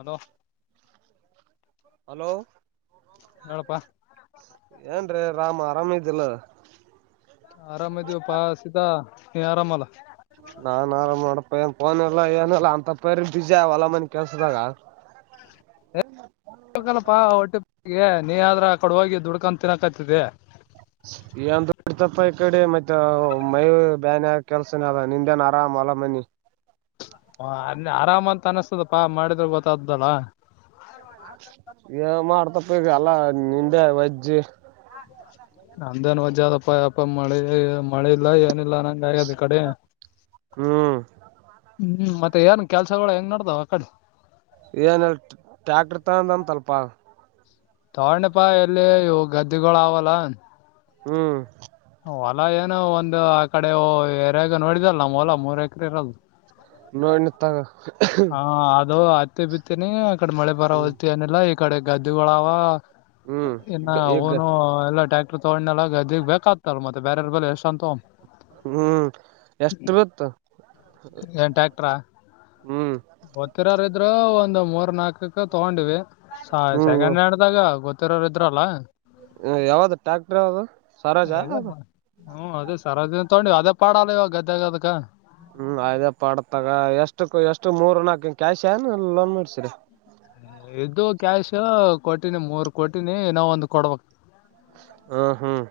Hello hello ಏನ್ರೀ ರಾಮ್ ಆರಾಮ ಇದಿಲ್ಲ ಆರಾಮ ಇದ್ದೀವಿ ಪ ಸೀತಾ ನೀ ಆರಾಮ ಅಲ್ಲ ನಾನ್ ಆರಾಮ್ ಮಾಡಪ್ಪ ಏನ್ ಫೋನ್ ಎಲ್ಲ ಏನಲ್ಲ ಅಂತಪ್ಪ್ರ ಬಿಜಿ ಹೊಲ ಮನಿ ಕೆಲ್ಸದಾಗ [unintelligible] ನಪ್ಪಾ ಹೊಟ್ಟಿ ನೀ ಅದರ ಆ ಕಡೆ ಹೋಗಿ ದುಡ್ಕೊಂಡ ತಿನ್ನಕತ್ತಿದ್ದಿ ಈ ಬಿತಪ್ಪ ಈ ಕಡೆ ಮತ್ತೆ ಮೈ ಬ್ಯನ್ ಕೆಲ್ಸನ ಅದ ನಿಂದೇನ್ ಆರಾಮ್ ಹೊಲ ಮನಿ ಹ ಅ ಆರಾಮ ಅಂತ ಅನಿಸ್ತದಪ್ಪಾ ಮಾಡಿದ್ರ ಗೊತ್ತಾದ್ದಲ್ಲ. ಏ ಮಾಡ್ತಪ್ಪ ಈಗ ಎಲ್ಲಾ ನಿಂದೆ ವಜ್ಜಿ ಹ ನಂದೇನು ವಜ್ಜ ಅದಪ್ಪ ಯಪ್ಪ ಮಳೆ ಮಳೆ ಇಲ್ಲ ಏನಿಲ್ಲ ನಂಗ ಆಗ್ಯದ ಈ ಕಡೆ ಹ್ಮ್ ಹ್ಮ್ ಮತ್ತೆ ಏನ್ ಕೆಲ್ಸಗಳ ಹೆಂಗ್ ನಡ್ದಾವ್ ಆ ಕಡೆ ಏನಲ್ ಟ್ಯಾಕ್ಟರ್ ತಗೊಂದೆ ತಲ್ಪ ತಗೊಂಡಪ್ಪಾ ಎಲ್ಲಿ ಇ ಗದ್ದೆಗಳು ಆವಾ ಆಲ್ಲ ಹ್ಮ್ ಹೊಲ ಏನು ಒಂದು ಆ ಕಡೆ ಎರ್ಯಾಗ ನೋಡಿದಲ್ಲ ನಮ್ಮ್ ಹೊಲ ಮೂರ್ ಎಕರೆ ಇರದು ನೋಡಿ ತಗ ಹಾ ಅದು ಹತ್ತಿ ಬಿತ್ತೇನಿ ಆ ಕಡೆ ಮಳೆ ಬರ ಹ್ಮ್ ಹೊತ್ತ ನಿಲ್ಲ ಈ ಕಡೆ ಗದ್ದಿಗಳಾವ ಹ್ಮ್ ಇನ್ನ ಈಗ ಅವನು ಎಲ್ಲ ಟ್ಯಾಕ್ಟರ್ ತೋಣ್ಣೆಲಾಗ ಗದ್ದಿಗ್ ಬೇಕಾಗತ್ತಲ್ಲ ಮತ್ತೆ ಬೇರೆರ ಬಲೇ ಎಷ್ಟ ಅಂತ ತಗೋ ಹ್ಮ್ ಎಷ್ಟು ಬಿತ್ತು ಹ್ಮ್ ಗೊತ್ತಿರರ ಇದ್ರ ಒಂದ್ ಮೂರ್ ನಾಲ್ಕಕ್ಕ ತಗೊಂಡಿವಿ. ಹ ಹ್ಮ್ ಸೆಕೆಂಡ್ ಹ್ಯಾಂಡ್ದಾಗ ಗೊತ್ತಿರೋರ್ ಇದ್ರಲ್ಲ. ಯಾವ್ದ ಟ್ಯಾಕ್ಟರ್ ಯಾವ್ದ ಸರೋಜಾ ಅದ ಹ್ಮ್ ಅದೇ ಸರವಾದಿನ ತಗೊಂಡ ಅದೇ ಪಾಡಾಲವ ಗದ್ದೆಗದಕ ಹ್ಮ್ ಅದ ಪಾಡತಗ ಎಷ್ಟು ಎಷ್ಟು ಮೂರ್ ನಾಕ ಕ್ಯಾಶ್ ಏನ ಲೋನ್ ಮಾಡಸಿರಿ ಹೌ ಇದ್ದವ ಕ್ಯಾಶ್ ಕೊಟಿನಿ ಮೂರ್ ಕೊಟಿನಿ ಇನ್ ಒಂದು ಕೊಡ್ಬೇಕ ಹ್ಮ್ ಹ್ಮ್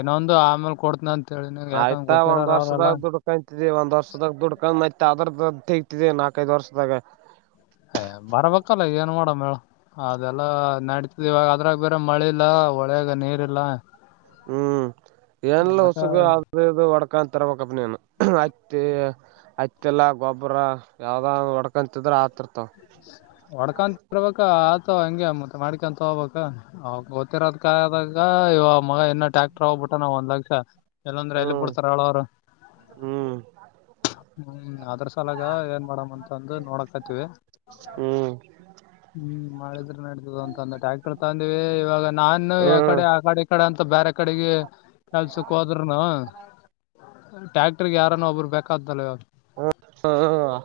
ಇನೊಂದು ಆಮೇಲೆ ಕೊಡತನ ಆಯ್ತಾ ಒಂದ್ ವರ್ಷದಾಗ ದುಡ್ಕಂತ ಒಂದ್ ವರ್ಷದಾಗ ದುಡ್ಕೊಂಡಯತ್ ಅದ್ರ ನಾಕ್ ಐದ ವರ್ಷದಾಗ ಏ ಬರ್ಬೇಕಲ್ಲ ಏನ್ ಮಾಡೋ ಮೇಳ ಅದೆಲ್ಲ ನಡತದ ಇವಾಗ ಅದ್ರಾಗ ಬೇರೆ ಮಳೆ ಇಲ್ಲ. ಹೊಳೆಯಾಗ ನೀರಿಲ್ಲಾ ಹ್ಮ್ ಏನಲ್ಲ ಮತ್ತೆ ಹೊಸಗು ಆದ ಒಡ್ಕತ ಅ ತರ್ಬೇಕಪ್ಪ ನೀನು ಹತ್ತಿ ಅಕ್ಕಿಲ್ಲಾ ಗೊಬ್ಬರ ಯಾವ್ದ ಹೊಡ್ಕಂತಿದ್ರ ಆತರ್ ಹೊಡ್ಕಂತರ್ಬೇಕ ಅದ್ ಹಂಗೆ ಮತ್ತೆ ಮಾಡಕೆಂತ ಹೋಗ್ಬೇಕ ಅವಾಗ ಗೊತ್ತಿರೋದ ಕದಾಗ ಇವ ಮಗ ಇನ್ನ ಟ್ಯಾಕ್ಟರ್ ಹೋಗ್ಬ ಕೊಟ್ಟನ ನಾವ್ ಒಂದ್ ಲಕ್ಷ ಇಲ್ಲಂದ್ರೆ ಎಲ್ಲಿ ಹ್ಮ್ ಕೊಡ್ತಾರ ಹೇಳ್ ಅವರು ಹ್ಮ್ ಹ್ಮ್ ಅದ್ರ ಸಲಾಗ ಏನ್ ಮಾಡೇಡಮ್ ಅಂತಂದು ನೋಡಕತಿವಿ. ಹ್ಮ್ ಹ್ಮ್ ಮಾಡಿದ್ರೆ ನಡತದ ಅಂತಂದ ಟ್ಯಾಕ್ಟರ್ ತಂದಿವವಿ ಇವಾಗ ನಾನು ಹ್ಮ್ ಯಕಡೆ ಆ ಕಡೆ ಕಡೆ ಅಂತ ಬೇರೆ ಕಡೆಗೆ ಕೆಲ್ಸಕ್ ಹೋದರುನು ಟ್ಯಾಕ್ಟರ್ಗೆ ಯಾರನ್ನೋ ಒಬ್ಬರು ಬೇಕಾತಲ್ಲ ಇವಾಗ್ ಹ್ಮ್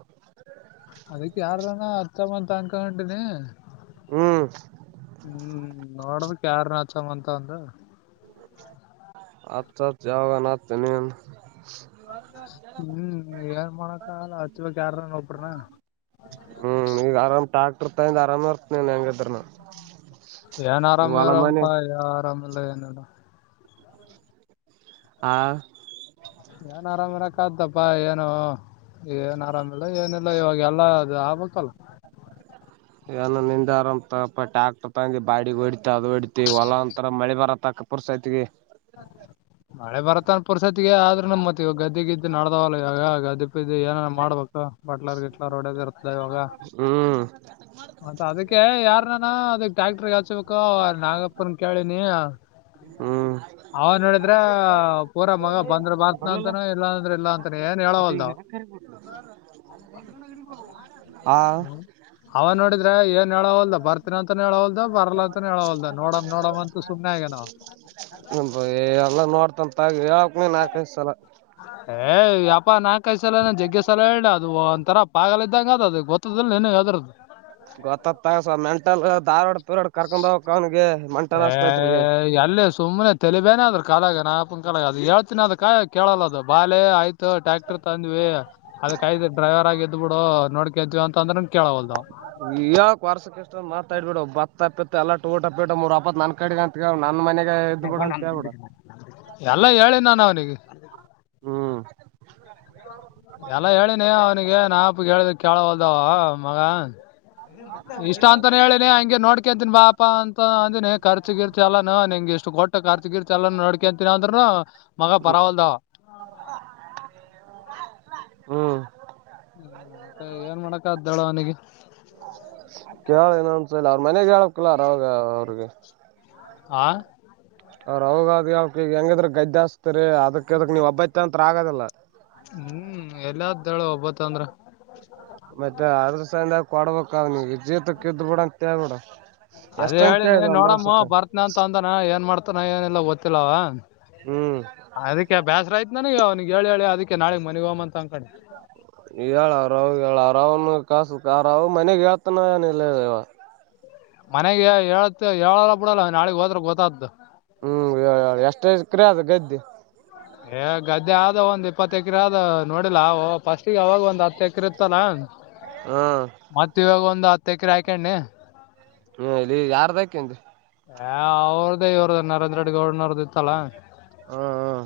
ಅದಕ್ಕೆ ಯಾರಾನ ಹಚ್ಚಮ್ ಅಂತ ಅನ್ಕಕೊಂಡೀನಿ ಹ್ಮ್ ಹ್ಮ್ ನೋಡಬೇಕ್ ಯಾರ್ ಹಚ್ಚಮ್ ಅಂತದ ಹಚ್ಚ ಹಚ್ಚ ಯಾವಾಗಣ ಹಚ್ಚ ನೀನು ಹ್ಮ್ ಏನ್ ಮಾಡಕಲ್ಲ ಹಚ್ವಬೇಕ ಯಾರನರ್ ಒಬ್ರನಾ ಹ್ಮ್ ಈಗ ಆರಾಮ ಕೃತಾಯ ಆರಾಮ ಇರ್ತ್ಯನ್ ಹೆಂಗ್ ಇದರು ನಾ ಏನ್ ಆರಾಮರಪಾ ಆರಾಮಿಲ್ಲ ಏನಡ ಆ ನನ್ ಆರಾಮ್ ಇರ ಕತಪ್ಪ ಏನು ಏನ್ ಆರಾಮಿಲ್ಲ ಏನಿಲ್ಲ ಇವಾಗ ಎಲ್ಲಾ ಅದು ಆಗ್ಬಕ್ಲ್ಲ ಏನೋ ನಿಂದ ಆರಾಮ್ ತಪ್ಪ ಟ್ಯಾಕ್ಟರ್ ತಗಿ ಬಾಡಿಗೆ ಹೊಿತ ಅದು ಹೊಡತಿ ಹೊಲ ಅಂತರ ಮಳಿ ಬರತ್ತಕರ್ ಸತೆಗೆ ಮಳೆ ಬರತ್ತಂ ಪರ್ಸತಿಗೆ ಆದ್ರೆ ನಮ್ಮ ಮತ್ತತ್ ಈವ ಗದ್ದೆೆಗೆ ಇದ್ದು ನಡ್ದಾವಲ್ಲ ಈವಾಗ ಗದ್ದೆ ಬಿದ್ದ್ದ ಏನ ಮಾಡ್ಬೇಕ ಬಟ್ಲರ್ಗಿಲ ಇರ್ತದೆ ಇವಾಗ ಹ್ಮ್ ಮತ್ತ ಅದಕ್ಕೆ ಯಾರ ನಾ ಅದ ಟ್ಯಾಕ್ಟ್ರಗ್ ಹಚ್ಬೇಕು ನಾಗಪ್ಪನ್ ಕೇಳಿನಿ ಹ್ಮ್ ಅವ ನೋಡಿದ್ರ ಪೂರಾ ಮಗ ಬಂದ್ರ ಬರ್ತನ ಬರ್ಲಲ್ಲ ಅಂತನ ಇಲ್ಲಾಂದ್ರ ಇಲ್ಲ ಅಂತನ ಏನ್ ಹೇಳವಲ್ದಾವ್ ಹಾ ಅವ ನೋಡಿದ್ರೆ ಏನು ಹೇಳೋವಲ್ಲದ ಬರ್ತೀನ ಅಂತನ ಹೇಳವಲ್ದ ಬರ್ಲ ಅಂತನ ಹೇಳವಲ್ ನೋಡಮ ನೋಡ ಅಂತ ಸುಮ್ಮನೆಗನ ಹ ನ ಎಲ್ಲ ನೋಡ್ತಂತಗ ಯಾವಕ್ ನೀನ್ ಆಕಸಲ ಏ ಯಪ ನಾ ಕಾಯಿಸಲಾನ ಜಗ್ಗೆಸಲ ಹೇಳ ಅದು ಒಂಂತರ ಪಾಗಲ ಇದ್ದಂಗ ಅದ ಅದು ಗೊತ್ತದಿಲ್ಲ ಏನ ಯಾವ್ದದಾರ್ದು ಗೊತ್ತತ್ತಗಸ ಮೆಂಟಲ್ ಾರ್ಾಡ್ ತೂರಾಡ್ ಕರ್ಕೊಂಡ್ ಹೋಗಕ ಅವನ್ಿಗೆ ಮೆಂ ಏ ಅಲ್ಲೇ ಸುಮ್ಮ್ನೆ ತಲಿಬೇನೆ ಅದ್ರ ಕಾಲಾಗ ನಾಪನ್ ಕಾಲಾಗ ಅದ ಹೇಳ್ತೀನಿ ಅದ ಕಾಯ ಕೇಳಲ್ಲ ಬಾಾಲೆ ಆಯ್ತು ಟ್ಯಾಕ್ಟರ್ ತಂದ್ ಅದಕ್ಾಯಯ್ ಡ್ರೈರ್ ಆಗಿ ಎದ್ ಬಿಡು ನೋಡ್ಕದ್ವಿ ಅಂತ ಅಂದ್ರ ಯಾಕ್ ವಾರಸಕ್ಕೆ ಎಷ್ಟ ಮಾತಾಡ್ಬ ಬಿಡು ಬತ್ತ ಅಪ್ಪಿತ್ ಎಲ್ಲ ಟೋಟ್ಟಪ್ಪಿ ಮೂರ್ ಅಪ್ಪತ್ ನನ್ ಕಡೆಗ ಅಂತ ನನ್ ಮನೆಗೆ ಇದ್ ಬಿಡ ಅಂತ ಹೇಳ್ಬಿಡ ಎಲ್ಲ ಹೇಳಿ ನಾನು ಅವನಿಗೆ ಹ್ಮ್ ಎಲ್ಲ ಹೇಳಿನಿ ಅವನಿಗೆ ನಾಪ ಹೇಳಿದ ಕೇಳ ಹೊಲ್ದಾವ ಮಗ ಇಷ್ಟ ಅಂತಾನ ಹೇಳಿನಿ ಹಂಗೆ ನೋಡ್ಕಂತನ್ಿ ಬಾಪಾ ಅಂತ ಅಂದಿನಿ ಖರ್ಚಗ ಇರ್ತ ಅಲ್ಲಾನ ನಿ ಎಷ್ಟು ಕೊಟ್ಟ ಕಾರ್ತಿಕೀರ್ ಚಲನ ನಡಕಂತಿನನ ಅಂದ್ರನ ಮಗ ಪರವಲ್ದಾವ ಹೌ ಹ್ಮ್ ಹ್ಮ್ ಮತ್ತೆ ಏನ್ ಮಾಡಕದ್ದಾಳ ಅವನಿಗೆ ಕೇಳ ನಂದಸಲ ಅವ್ರ ಮನೆಗ್ ಹೇಳಕ್ಲಾರ ಅವಾಗ ಅವ್ರಿಗೆ ಆ ಅವ್ರ ಅವೋಗ ಅ್ ಅವಕಗ ಹೆಂಗಿದ್ರೆ ಗದ್ದೆ ಹಸ್ತರಿ ಅದಕ್ಕೆ ಅದಕ್ ನೀವು ಒಬ್ಬೈಐತ ಅಂತತ್ ಆದಲ್ಲ ಹ್ಮ್ ಎಲ್ಲಾದ್ದಳು ಒಬ್ಬತ್ತ ಅಂದ್ರ ಮತ್ತೆ ಅರ್ಧ ಸಾಯಂದ ಕೊಡ್ಬೇಕ ನಿ ಜೀತಕ್ಕೆ ಇದ್ ಬಿಡ ಅಂತೇಳ್ಬ ಬಿಡ ಅದೇ ಹೇಳಿ ನೀ ನೋಡಮ್ಮ ಬರ್ತನ ಅಂತ ಅಂದನ ಏನ್ ಮಾಡ್ತಾನ ಏನಲ್ಲ ಗೊತ್ತಿಲ್ಲವ ಹ್ಮ್ ಅದಕ್ಕೆ ಬ್ಯಾಸ್ರ ಆಯ್ತ್ು ನನಗ ಅವನಿಗೆ ಹೇಳಿ ಹೇಳಿ ಅದಕ್ಕೆ ನಾಳೆಗ್ ಮನೆ ಹ್ಂತ ಳ್ ಅವ್ರಾವ ಹೇಳಳ್ ಅವ್ರ ಅವನು ಕ ಸುಕಾರ ಮನೆಗೆತನ ಯ ನಿಲ್ಲವಾ ಮನೆಗೆ ಹೇಳತ್ ಹೇಳಲ್ಲ ಬಿಡಲ್ಲ ನಾಳಗ್ ಹೋದ್ರೆ ಗೊತ್ತಾದ್ದು ಹ್ಮ್ ಎಷ್ಟೇ ಕ್ರ ಅದು ಗಗೆದ್ದೆ ಏ ಗದ್ದೆ ಆದ ಒಂದ್ ಇಪ್ಪತ್ತು ಎಕರೆ ಆದ ನೋಡಿಲ್ಲ ಫಸ್ಟಿಗೆ ಅವಾಗ ಒಂದ್ ಹತ್ತು ಎಕರೆ ಇತ್ತತಲ್ಲ ಹ್ಮ ಮತ್ತ ಇವಾಗ ಒಂದು ಹತ್ತ ಎಕರೆ ಹಾಕಣ್ಣಿ ಹ್ಮ ಇಲ್ಲಿ ಯಾರದಕ ಹ ಅವ್ರದೇ ಇವ್ರದ ನರೇಂದ್ರ ರಡ್ ಗೌಡನವ್ರದ್ದ ಇತ್ತಲ್ಲ ಹಾ ಹ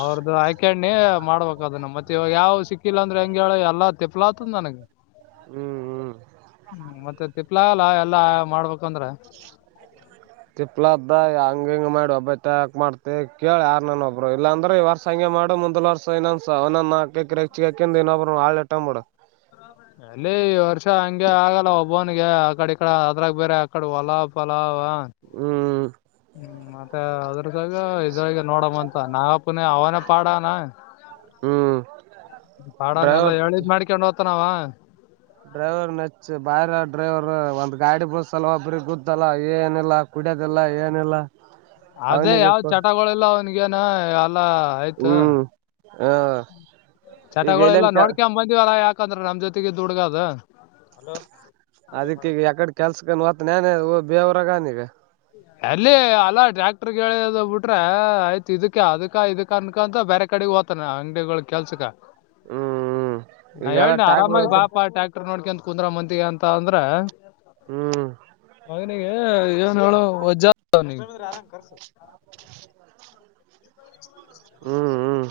ಅವ್ರ್ದ ಆಯ್ಕೆ ಅಣ್ಣೆ ಮಾಡ್ಬೇಕದು ನ ಮತ್ತೆ ಯಾವ್ ಸಿಕ್ಕಿಲ್ಲ ಅಂದ್ರೆ ಹೆಂಗ ಹೇಳ ಎಲ್ಲಾ ತಿಪ್ಲಾತ ನಾನಗೆ ಹ್ಮ್ ಹ್ಮ್ ಹ್ಮ ಮತ್ತ ತಿಪ್ಪಲಾಗಲ್ಲ ಎಲ್ಲಾ ಮಾಡ್ಬೇಕಂದ್ರ ತಿಪ್ಪಲಾತದ ಆ ಹಂಗ ಹಿಂಗ ಮಾಡಿ ಒಬ್ಬತ ಯಾಕ್ ಮಾಡ್ತಿ ಕೇಳ ಯಾರ ನಾನ ಒಬ್ಬರ ಇಲ್ಲಾಂದ್ರೆ ಈ ವರ್ಷ ಹಂಗೆ ಮಾಡ ಮುಂದ್ ವರ್ಷ ಏನ್ನಂಧ ಅವನೊಂದ ನಾಕ ಎಕರೆ ಹೆಚ್ಚಗಾಕಂದ ಇನೊಬ್ರು ಹಾಳ ಇಟ್ಟಂಬೀಡು ಲ್ಲೇ ಈ ವರ್ಷ ಹಂಗೆ ಆಗಲ್ಲ ಒಬ್ಬವನಿಗೆ ಆಕಡ ಈ ಕಡಿ ಅದ್ರಾಗ ಬೇರೆ ಆಕಡ ಹೊಲ ಪಲಾ ಹ್ಮ್ ಹ್ಮ ಮತ್ತೆ ಸಾಗ ಇದ್ರಾಗ ನೋಡಮ್ಮ ಅಂತ ನಾಗಪ್ಪನ ಅವನೇ ಪಾಡಾನ ಹ್ಮ್ ಪಾಡನೆೆಲ್ಲಾ ಡ್ರೈವರ್ ಹೇಳಿದ್ ಮಾಡ್ಕಂಡೆ ಹ್ತೊನಾವ ಡ್ರೈವರ್ ನೆಚ್ಚ ಬಾರಿ ಆನ್ ಡೈವರ್ ಒಂದ್ ಗಾಡಿ ಬುಳಸಲ್ ಒಬ್ರಿಗೆ ಗೊದಲ್ಲ ಏನಿಲ್ಲ ಕುಡ್ಯದಿಲ್ಲ ಏನಿಲ್ಲ ಅದೇ ಅವನಿಗೆ ಯಾವ್ ಚಟಗೊಳಿಲ್ಲ ಅವನಗೇನ ಎಲ್ಲಾ ಆಯ್ತು ಹ್ಮ್ ಈಗ ಚಟಗೊಳಿಲ್ಲ ಎಲ್ಲನ್ ಕೆ ನೋಡ್ಕ ಬಂದಿವಲ್ಲ ಯಾಕಂದ್ರ ನಮ್ ಜೊತಿಗಿದ್ದ ಹುಡುಗ ಅದು ಅದಕ್ಕೀಗ ಯಕಡೆ ಕೆಲ್ಸಕನ ಹೊತ್ತಾನೇನ ಬೇವುರಗಾನಿಗ ಅಲ್ಲಿ ಅಲ್ಲ ಡ್ರಾಗ ದ ಬಿಟ್ರ ಆಯ್ತ ಇದಕ್ಕ ಅದಕ್ಕ ಇದಕ್ಕ ಅನ್ಕಂತ ಬೇರೆ ಕಡಿಗ ಹೊತ್ತಾನ ಅಂಗಡಿಗಳ ಕೆಲ್ಸಕ ಹ್ಮ್ ಹ್ಮ್ ನಾ ಈಗೆಲ್ಲ ಹೇಳಿನ ಆರಾಮಾಗಿ ಬಾ ಟ್ಯಾಕ್ಟರ್ ಪಾಟಾ ಟ್ರಾಕಟರ ನೋಡ್ಕಂತ ಕುಂದ್ರ ಮಂತಿಗೆ ಅಂತ ಅಂದ್ರ ಹ್ಮ್ ಮಗನಿಗಿ ವಜಾತದವನಿಗ ಹ್ಮ್ ಹ್ಮ್ ಹ್ಮ್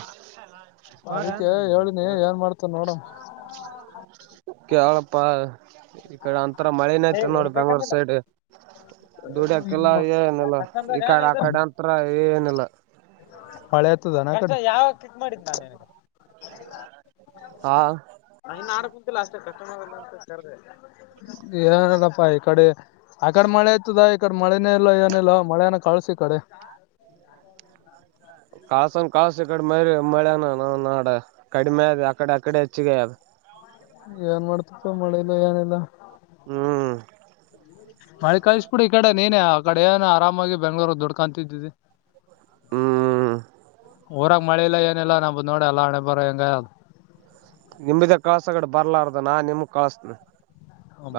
ಅದಕ್ಕೆ ಹೇಳಿನಿ ಏನ್ ಮಾಡ್ತಾನ ನೋಡಮ್ ಕೆಳಪ್ಪ ಈ ಕಡಿ ಅಂತರ ಮಳಿನೆ ಅತೆದ ನೋಡ ಬೆಂಗ್ಳೂರ್ ಸೈಡ್ ದುಡ್ಯಾಕಿಲ್ಲ ಏನಿಲ್ಲ ಈ ಕಡೆ ಆ ಕಡೆ ಅಂತ್ರ ಏನಿಲ್ಲ ಮಳಿ ಆತದನ ಅ ಕಡಿ [unintelligible] ಆ ಮೈ ನಾರ್ಕ್ ಕುಂತಿಲ್ಲ ಅಷ್ಟೇ [unintelligible] ಏನಿಲ್ಲಪ್ಪಾ ಈ ಕಡಿ ಆಕಡಿ ಮಳಿ ಅತ್ತೆದ ಮಳೆನೆ ಇಲ್ಲ ಏನಿಲ್ಲೊ ಮಳೆನ ಕಳ್ಸ ಈ ಕಡಿ ಕಳಸನ ಕಳಸ ಇ ಕಡಿ ಮಳಿ ಮಳ್ಯಾನ ನೌನ ನಾಡ ಕಡಿಮ ಆಗ್ಯದ ಅಕಡೆ ಅಕಡೆ ಹೆಚ್ಚಿಗ್ಯಾಗದ ಏನ್ ಮಾಡ್ತಿಪಾ ಮಳಿ ಇಲ್ಲ ಏನಿಲ್ಲ ಹ್ಮ್ ಮಳೆ ಕಳಿಸಬಿಡು ಈ ಕಡೆ ನೀನೇ ಆ ಕಡೆ ಏನ ಆರಾಮಾಗಿ ಬೆಂಗ್ಳೂರ್ ದುಡ್ಕಂತಿತ್ತಿದ್ದಿ ಹ್ಮ್ ಊರಾಗ ಮಳಿ ಇಲ್ಲ ಏನಿಲ್ಲ ನಂಬ್ದ ನೋಡ ಅಲ್ಲ ಹಣೆಬರಹ ಹೆಂಗ ಅಗ್ಯಾದ ನಿಂಬದೆ ಕಳ್ಸ ಆಕಡೆ ಬರ್ಲಾರ್ದ ನಾ ನಿಮಗ ಕಳ್ಸತ್ತಿನಿ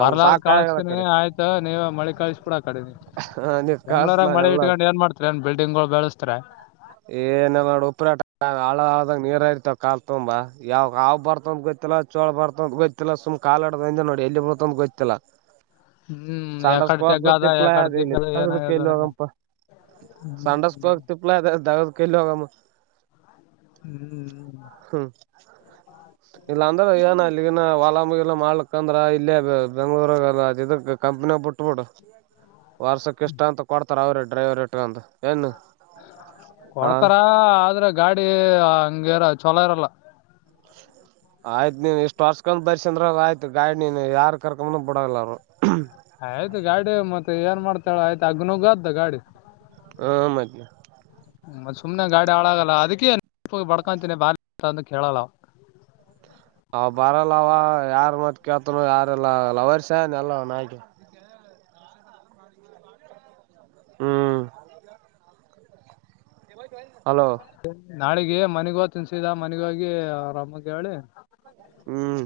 ಬರ್ಲಾರ್ದ ಕಳಿಸತೀನಿ ಆಯ್ತಾ ನೀವ ಮಳಿ ಕಳಸ್ ಬೀಡಿ ಅ ಕಡಿ ಹ ನೀವ್ ಕಳ್ಸ ಬೆಂಗ್ಳೂರಾಗ ನಾನ ಮಳಿ ಎಲ್ಲ ಇಟ್ಕೊಂಡು ಏನ್ ಮಾಡ್ತಾರಿ ಏನ್ ಬಿಲ್ಡಿಂಗ್ ಗಳು ಬೆಳೆಸ್ತಾರೆ ಏನ ನೋ ಉಪ್ರಟ ಆಳ ಆಳದಾಗ ನೀರ ಇರ್ತವ ಕಾಲ ತುಂಬಾ ಯಾವಾಗ ಹಾವ್ ಬರ್ತಂದ ಗೊತ್ತ ಗೊತ್ತಿಲ್ಲ ಚೋಳ ಬರ್ತ ಗೊತ್ತಿಲ್ಲ ಸುಮ್ ಕಾಲಡಿಂದ ಒಂದೆ ನೋಡ ಎಲ್ಲಿ ಬರ್ತಂತ ಗೊತ್ತಿಲ್ಲ ಹ್ಮ್ ಸಂಡಸ್ಕ ಯಕಡೆ ಜಗ್ಗ ಹೊಗಕ್ಲ ಅದ ತಿಪ್ಪಲ ಯಕಡೆ ಅಗ್ಯಾದ ಇಲ್ ದಿಬ್ಬದ ದಗಧಕ್ಕ ಏನಾಗ್ಯದ ಎಲ್ಲಿ ನಂಗ. ಹೋಗಂಪ ಸಂಡಾಸಕೊಗಕ ತಿಪ್ಪಲಾಗೆದ ದಗದಕ ಎಲ್ಲ ಹೋಗಮ್ಮ ಹ್ಮ್ ಹ್ಮ ಇಲ್ಲಾಂದ್ರ ಏನ್ ಇಲ್ಲಿಗಿನ ಹೊಲ ಇಲ್ಲ ಮಾಡ್ಲಿಕ ಅಂದ್ರ ಇಲ್ಲೇ ಬೆಂಗ್ಳೂರ ಅದ ಇದ್ದಕ ಕಂಪ್ನಿಗ ಬಿಟ್ ಬಿಡು ವರ್ಷಕ್ಕ ಇಷ್ಟ ಅಂತ ಕೊಡ್ತಾರ ಅವ್ರ ಡ್ರೈವರ್ ಇಟಗಂತ ಏನು ಹಾ ಕೊಡ್ತಾರ ಆದ್ರೆ ಗಾಡಿ ಹಂಗೆರ ಚೊಲೋ ಇರಲ್ಲ [inaudible] ಆಯ್ತು ನೀವ್ ಇಷ್ಟ್ ವರ್ಸ್ಕೊಂಡ್ ಬರ್ಸ ಅಂದ್ರ ಆಯ್ತು ಗಾಡ್ ನೀನ್ ಯಾರ್ ಕರ್ಕೊಂಬಂದ್ ಬಿಡಲ್ಲ ನಾನು ಆಯ್ತು ಗಾಡಿ ಮತ್ತೆ ಏನ್ ಮಾಡ್ತಾಳ ಆಯ್ತು ಅಗ್ನಗ್ಗ್ದ ಗಾಡಿ ಹ ಮದ ಮ ಸುಮನೆ ಗಾಡಿ ಹಾಳಾಗಲ್ಲ ಅದಕ್ಕೆೇ ಬಡ್ಕೊಂತೀನಿ ಬಾ ಅಂತ ಕೇಳಲ್ಲ ಅವ ಬರಲ್ಲ ಅವ ಯಾರ್ ಮತ್ ಕೇಳ್ತನ ಯಾರಲ್ಲ ಲವರ್ಸನ್ ಎಲ್ಲ ನಾಯಿ ಹ್ಮ್ ಹಲೋ ನಾಳಿಗೆ ಮನೆಗ ತಿನ್ಸಿದ ಮನಗೋಗಿ ಆರಾಮಗೆ ಹೇಳಳಿ ಹ್ಮ್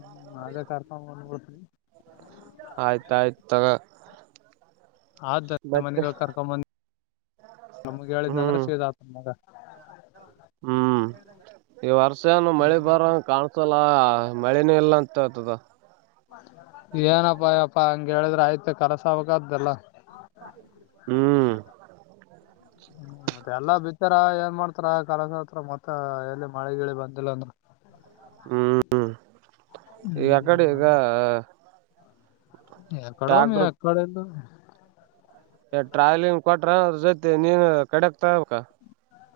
ಹ್ಮ್ ಅದೇ ಕರ್ತವು ಅನ್ಬತಿ ಆಯ್ತಾಯಯ್ತು ತಗ ಆದ ಮತ್ತೆ ಮನೆಗ ಕರ್ಕೊಂಡಂದ ನಮ್ಗ್ ಹೇಳಿದ್ನಂದ್ರೆ ಹ್ಮ್ ಸೀದ್ ಆತ ಮಗ ಹ್ಮ್ ಈ ವರ್ಷನು ಮಳೆ ಬರಂಗ ಕಾಣಸಲ್ಲ ಹ ಮಳೆನ ಎಲ್ಲಾ ಅಂತ ಆತದ ಏನಪ್ಪ ಅಯ್ಯಪ್ಪಾ ಹಂಗಗೆ ಹೇಳಿದ್ರೆ ಆಯ್ತು ಕರಸವಕದ್ದಲ್ಲ ಹ್ಮ್. ಮತ್ತೆ ಎಲ್ಲಾ ಬಿತ್ತಾರ ಏನ್ ಮಾಡ್ತಾರ ಕೆಲಸ ಹತ್ರ ಮತ್ತ ಎಲ್ಲಿ ಮಳೆ ಗಿಳಿ ಬಂದಿಲ್ಲ ಅಂದ್ರ. ಹ್ಮ್ ಈಗ ಅಕ್ಕಡೆ ಈಗ. ಹ್ಮ್ ಎಡೋ ಮ್ ಟ್ಯಾಕ್ಟರ್ ಎಕ್ಕಡೆ ಎಲ್ಲ. ಟ್ರಾವೆಲಿಂಗ್ ಕೊಟ್ರ ಅ ಜೊತೆ ನೀನು ಕಡೆಕ್ ತಬೇಕ.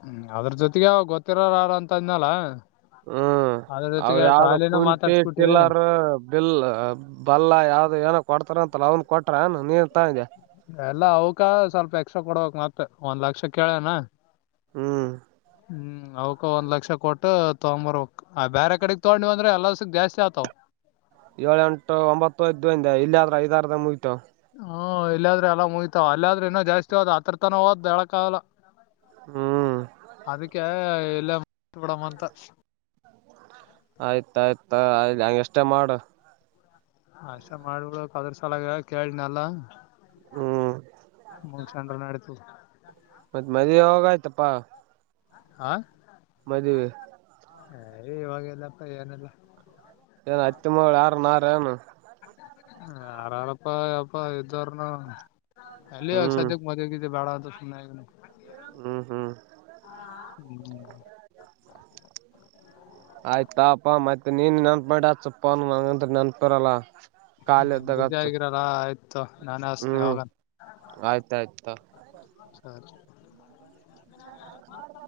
ಹ್ಮ ಅದ್ರ ಜೊತೆಗೆ ಅವ ಗೊತ್ತಿರೋ ಯಾರ ಅಂತ ಇದ್ನಲ್ಲ. ಹ್ಮ. ಅವ ಯಾವ್ದ ಕುಂಟಿ ಮಾತಾಡ್ಸ್ಬಿಟ್ಟಿವಿ ಟಿಲ್ಲರ್ ಬಿಲ್ ಬಲ್ಲ ಯಾವ್ದ ಏನ ಕೊಡ್ತಾರ ಅಂತಲ್ಲ ಅವ್ನ್. ಕೊಟ್ರ ನೀ. ಎಲ್ಲ ಅವ್ಕ ಸ್ವಲ್ಪ ಎಕ್ಸ್ಟ್ರಾ ಕೊಡಬೇಕಕ್ ಮತ್ತ ಒಂದ್ ಲಕ್ಷ ಕೇಳನಾ. ಹ್ಮ್ ಹ್ಮ್. ಅವಕ ಒಂದ್ ಲಕ್ಷ ಕೊಟ್ಟ ತೊಗೊಂಬರ್ವಕ್ ಆ ಬೇರೆ ಕಡೆಗ್ ತಗೊಂಡಿವವಿ ಅಂದ್ರೆ ಎಲ್ಲಸ ಜಾಸ್ತಿ ಆತಾವ. ಏಳ ಎಂಟು ಒಂಬತ್ತು ಐ್ದು ಇಲ್ಲಿ ಆದ್ರ ಐದಾರದ ಮುಗತು ಹ್ಮ ಇಲ್ಲಾದ್ರೆ ಎಲ್ಲ ಮುಯ್ತಾವ ಅಲ್ಲಾದ್ರೆ ಇನ್ನ ಜಾಸ್ತಿ ಹೋದ್ ಆತ್ರ ತನ ಹೋದ್ ಹೇಳಕ ಆಗಲ್ಲ. ಹ್ಮ್ ಅದಕ್ಕೆ ಎಲ್ಲ ಬಿಡಂತ. ಆಯ್ತಾಯಯ್ತಯ್ ಹಂಗ ಎಷ್ಟೇ ಮಾಡು. ಆಸ ಮಾಡಬ ಅದ್ರ ಸಲ ಕೇಳನಲ್ಲ. ಹ್ಮ್ ಚಂದ್ರನಾಡತು. ಮತ್ತತ್ ಮದೆ ಹೋಗ ಆಯ್ತಪ್ಪಾ. ಆ. ಮದುವೆ. ಹಯ ಇವಾಗಲ್ಲಪ್ಪ ಏನೆಲ್ಲಾ. ಏನು ಹತ್ತಿ ಮಳ ಯಾರ ನಾರ ಏನು. ಯಾರಾರಪ್ಪ ಯಪ್ಪಾ ಇದ್ದಾರ್ನು ಅಲ್ಲಿ ಯಾಗ ಹ್ಮ್ ಸದ್ಯಕ್ ಮದ್ಗ. ಬಾದುುಗ. ಹ್ಮ್ ಹ್ಮ್. ಹ್ಮ್ ಆಯ್ತಾಪಾ ಮತ್ತೆ ನೀನ್ ನೆನ್ಪ ಮಾಡ ಚುಪ್ಪ ನಂಗಂತ ನೆನ್ಪಿರಲ್ಲ. ಖಾಲಿ ಹ ಇದ್ದಾಗ ಬುಸ ಹಚ್ಚು ಆಗಿರಲ್ಲ ಆಯ್ತ. ನಾನು ಆಸ್ ಹ್ಮ್ ಹೋಗ ಆಯ್ತಾಯ್ತಾ ಸರಿ. ಹ ಮಾಡಬ.